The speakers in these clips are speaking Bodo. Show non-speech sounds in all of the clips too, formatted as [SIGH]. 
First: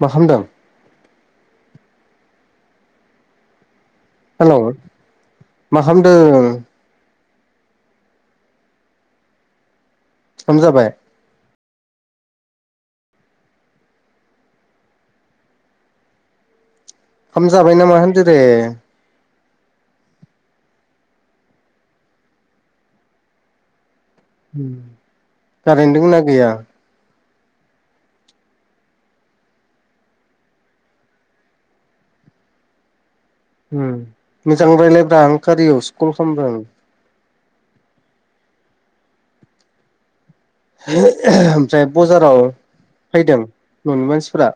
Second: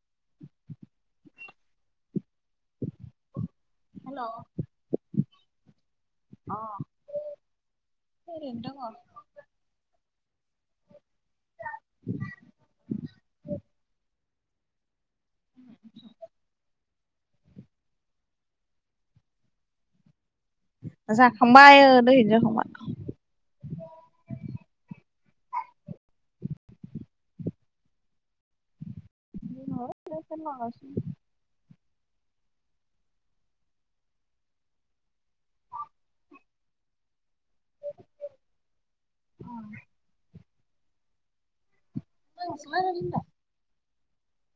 मा खामदों? हेल' मा खामदों? ओरैनो दङ। खाम जाबाय? [INAUDIBLE] हामजाबाय नामा होनदो दे? जाखांबाय ओ दोहैनो जाखांबाय। उम खारेन दोंना गैया? दोङो नै फेन लागासिनो। उम मोजां रायलायब्रा आं कारियायावसो कल खामदों। [UNINTELLIGIBLE] ओमफ्राय ब'जाराव फैदों न'नि मानसिफ्रा?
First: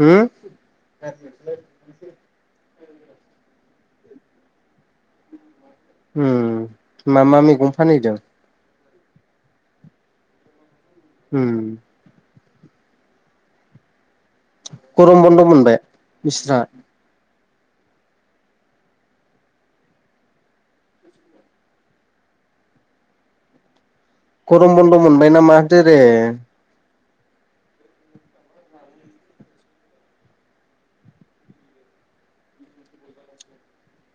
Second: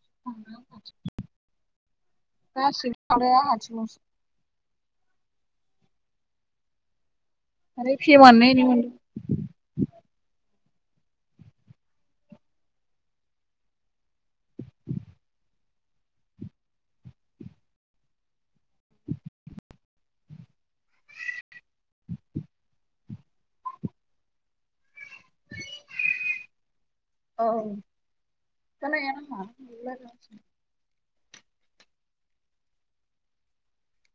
हुम [UNINTELLIGIBLE] उम मामा मि माने फेवाननायनायनि मोनदो। उम गरम बनद मोनबाय बिस्रा? उम गरम बन्द' मोनबाय नामा होनदो रे? [UNINTELLIGIBLE]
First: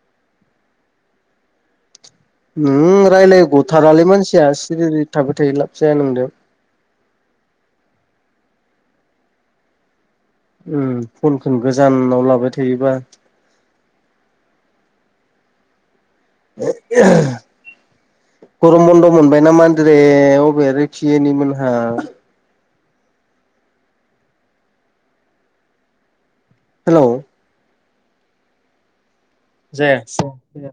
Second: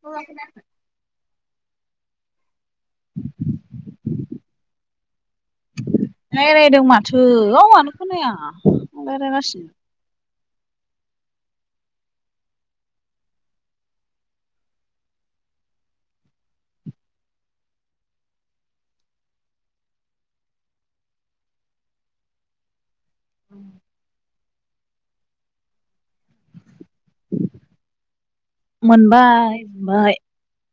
र'लाय खोनायाखै उम रायलायगथारालै मानसिया सिरि थाबाय थायो लाब जाया नोंदो। रायलायदों माथो गावहानो खोनाया रायलायगासिनो। उम फनखौनो गोजानाव लाबाय थायोबा। [UNINTELLIGIBLE] गरम बन्द' मोनबाय नामा होनदोरे अबे रिथियिनि मोनहा उम हेल' मोनबाय। मोनबाय जायाखिसै जाया